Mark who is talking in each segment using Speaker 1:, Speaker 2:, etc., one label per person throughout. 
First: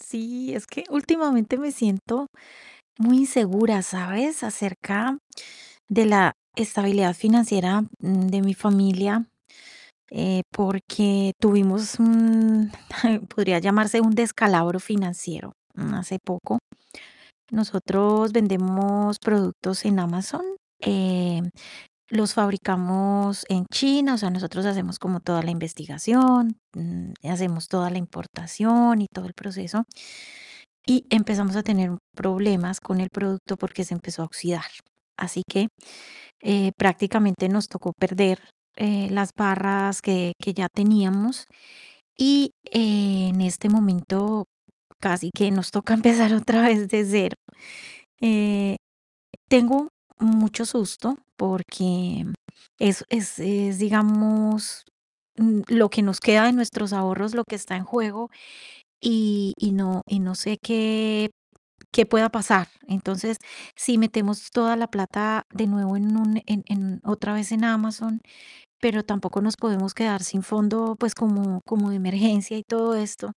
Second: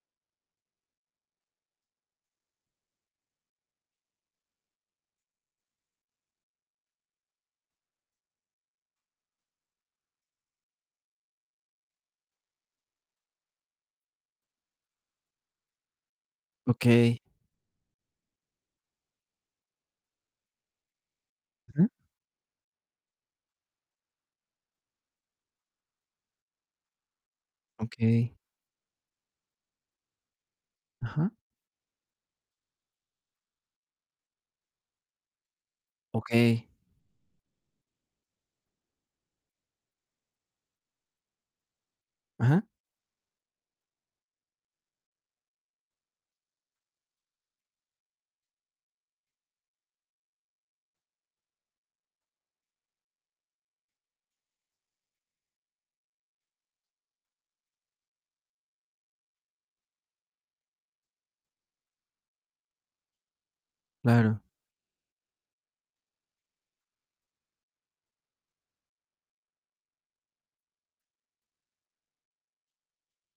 Speaker 1: Sí. Es que últimamente, me siento muy insegura, ¿sabes? Acerca de la estabilidad financiera, mm, de mi familia, eh, porque tuvimos un podría llamarse, un descalabro financiero, mm, hace poco.
Speaker 2: Okey.
Speaker 1: Nosotros vendemos productos en Amazon, eh,
Speaker 2: Ujú.
Speaker 1: los fabricamos en China, o sea, nosotros hacemos como toda la investigación, mm, hacemos toda la
Speaker 2: Okey.
Speaker 1: importación, y todo el proceso. Y
Speaker 2: Ajá.
Speaker 1: empezamos a tener m problemas con el producto, porque se empezó a oxidar. Así que,
Speaker 2: Okey.
Speaker 1: eh, prácticamente, nos tocó perder, eh, las barras que que ya teníamos, y,
Speaker 2: Ajá.
Speaker 1: eh, en este momento, casi que nos toca, empezar otra vez, de 0. Eh, tengo mucho susto, porque es es, eh, es, digamos, mm, lo que nos queda de nuestros ahorros, lo que está en juego, y y no y no sé qué qué pueda pasar. Entonces, si
Speaker 2: Claro.
Speaker 1: metemos toda la plata, de nuevo, en un en en otra vez, en Amazon, pero tampoco, nos podemos quedar sin fondo, pues, como como de emergencia, y todo esto.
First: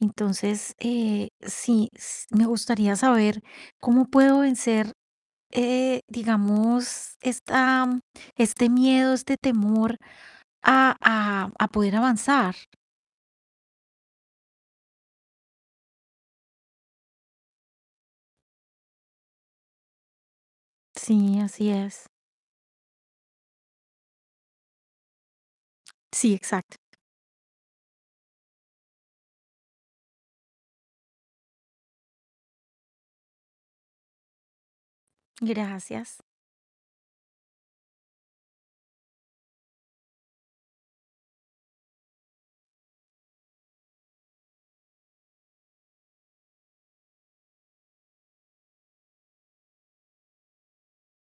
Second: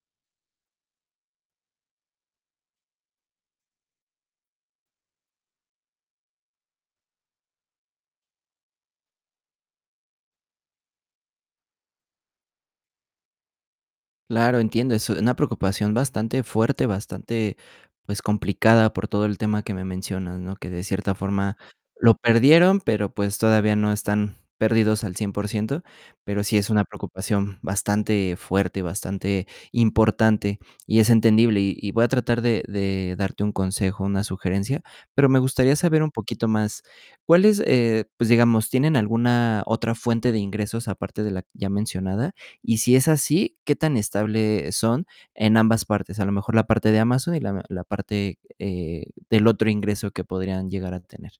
Speaker 1: Entonces, eh, sí, s me gustaría saber, ¿cómo puedo vencer, eh, digamos, esta este miedo, este temor a a a poder avanzar?
Speaker 2: Claro, entiendo. Es una preocupación bastante fuerte, bastante, pues, complicada, por todo el tema que me mencionas, ¿no? Que de cierta
Speaker 1: Sí,
Speaker 2: forma,
Speaker 1: así es.
Speaker 2: lo perdieron. Pero pues, todavía no están perdidos al 100%,
Speaker 1: Sí,
Speaker 2: pero sí es
Speaker 1: exacto.
Speaker 2: una preocupación, bastante fuerte, y bastante importante, y es entendible. Y y voy a tratar de de darte un consejo, una sugerencia. Pero me gustaría saber, un
Speaker 1: Gracias.
Speaker 2: poquito más, cuáles, eh, pues, digamos, ¿tienen alguna otra fuente de ingresos, aparte de la ya mencionada? Y si es así, ¿qué tan estable son, en ambas partes? A lo mejor, la parte de Amazon, y la la parte, eh, del otro ingreso, que podrían llegar a tener.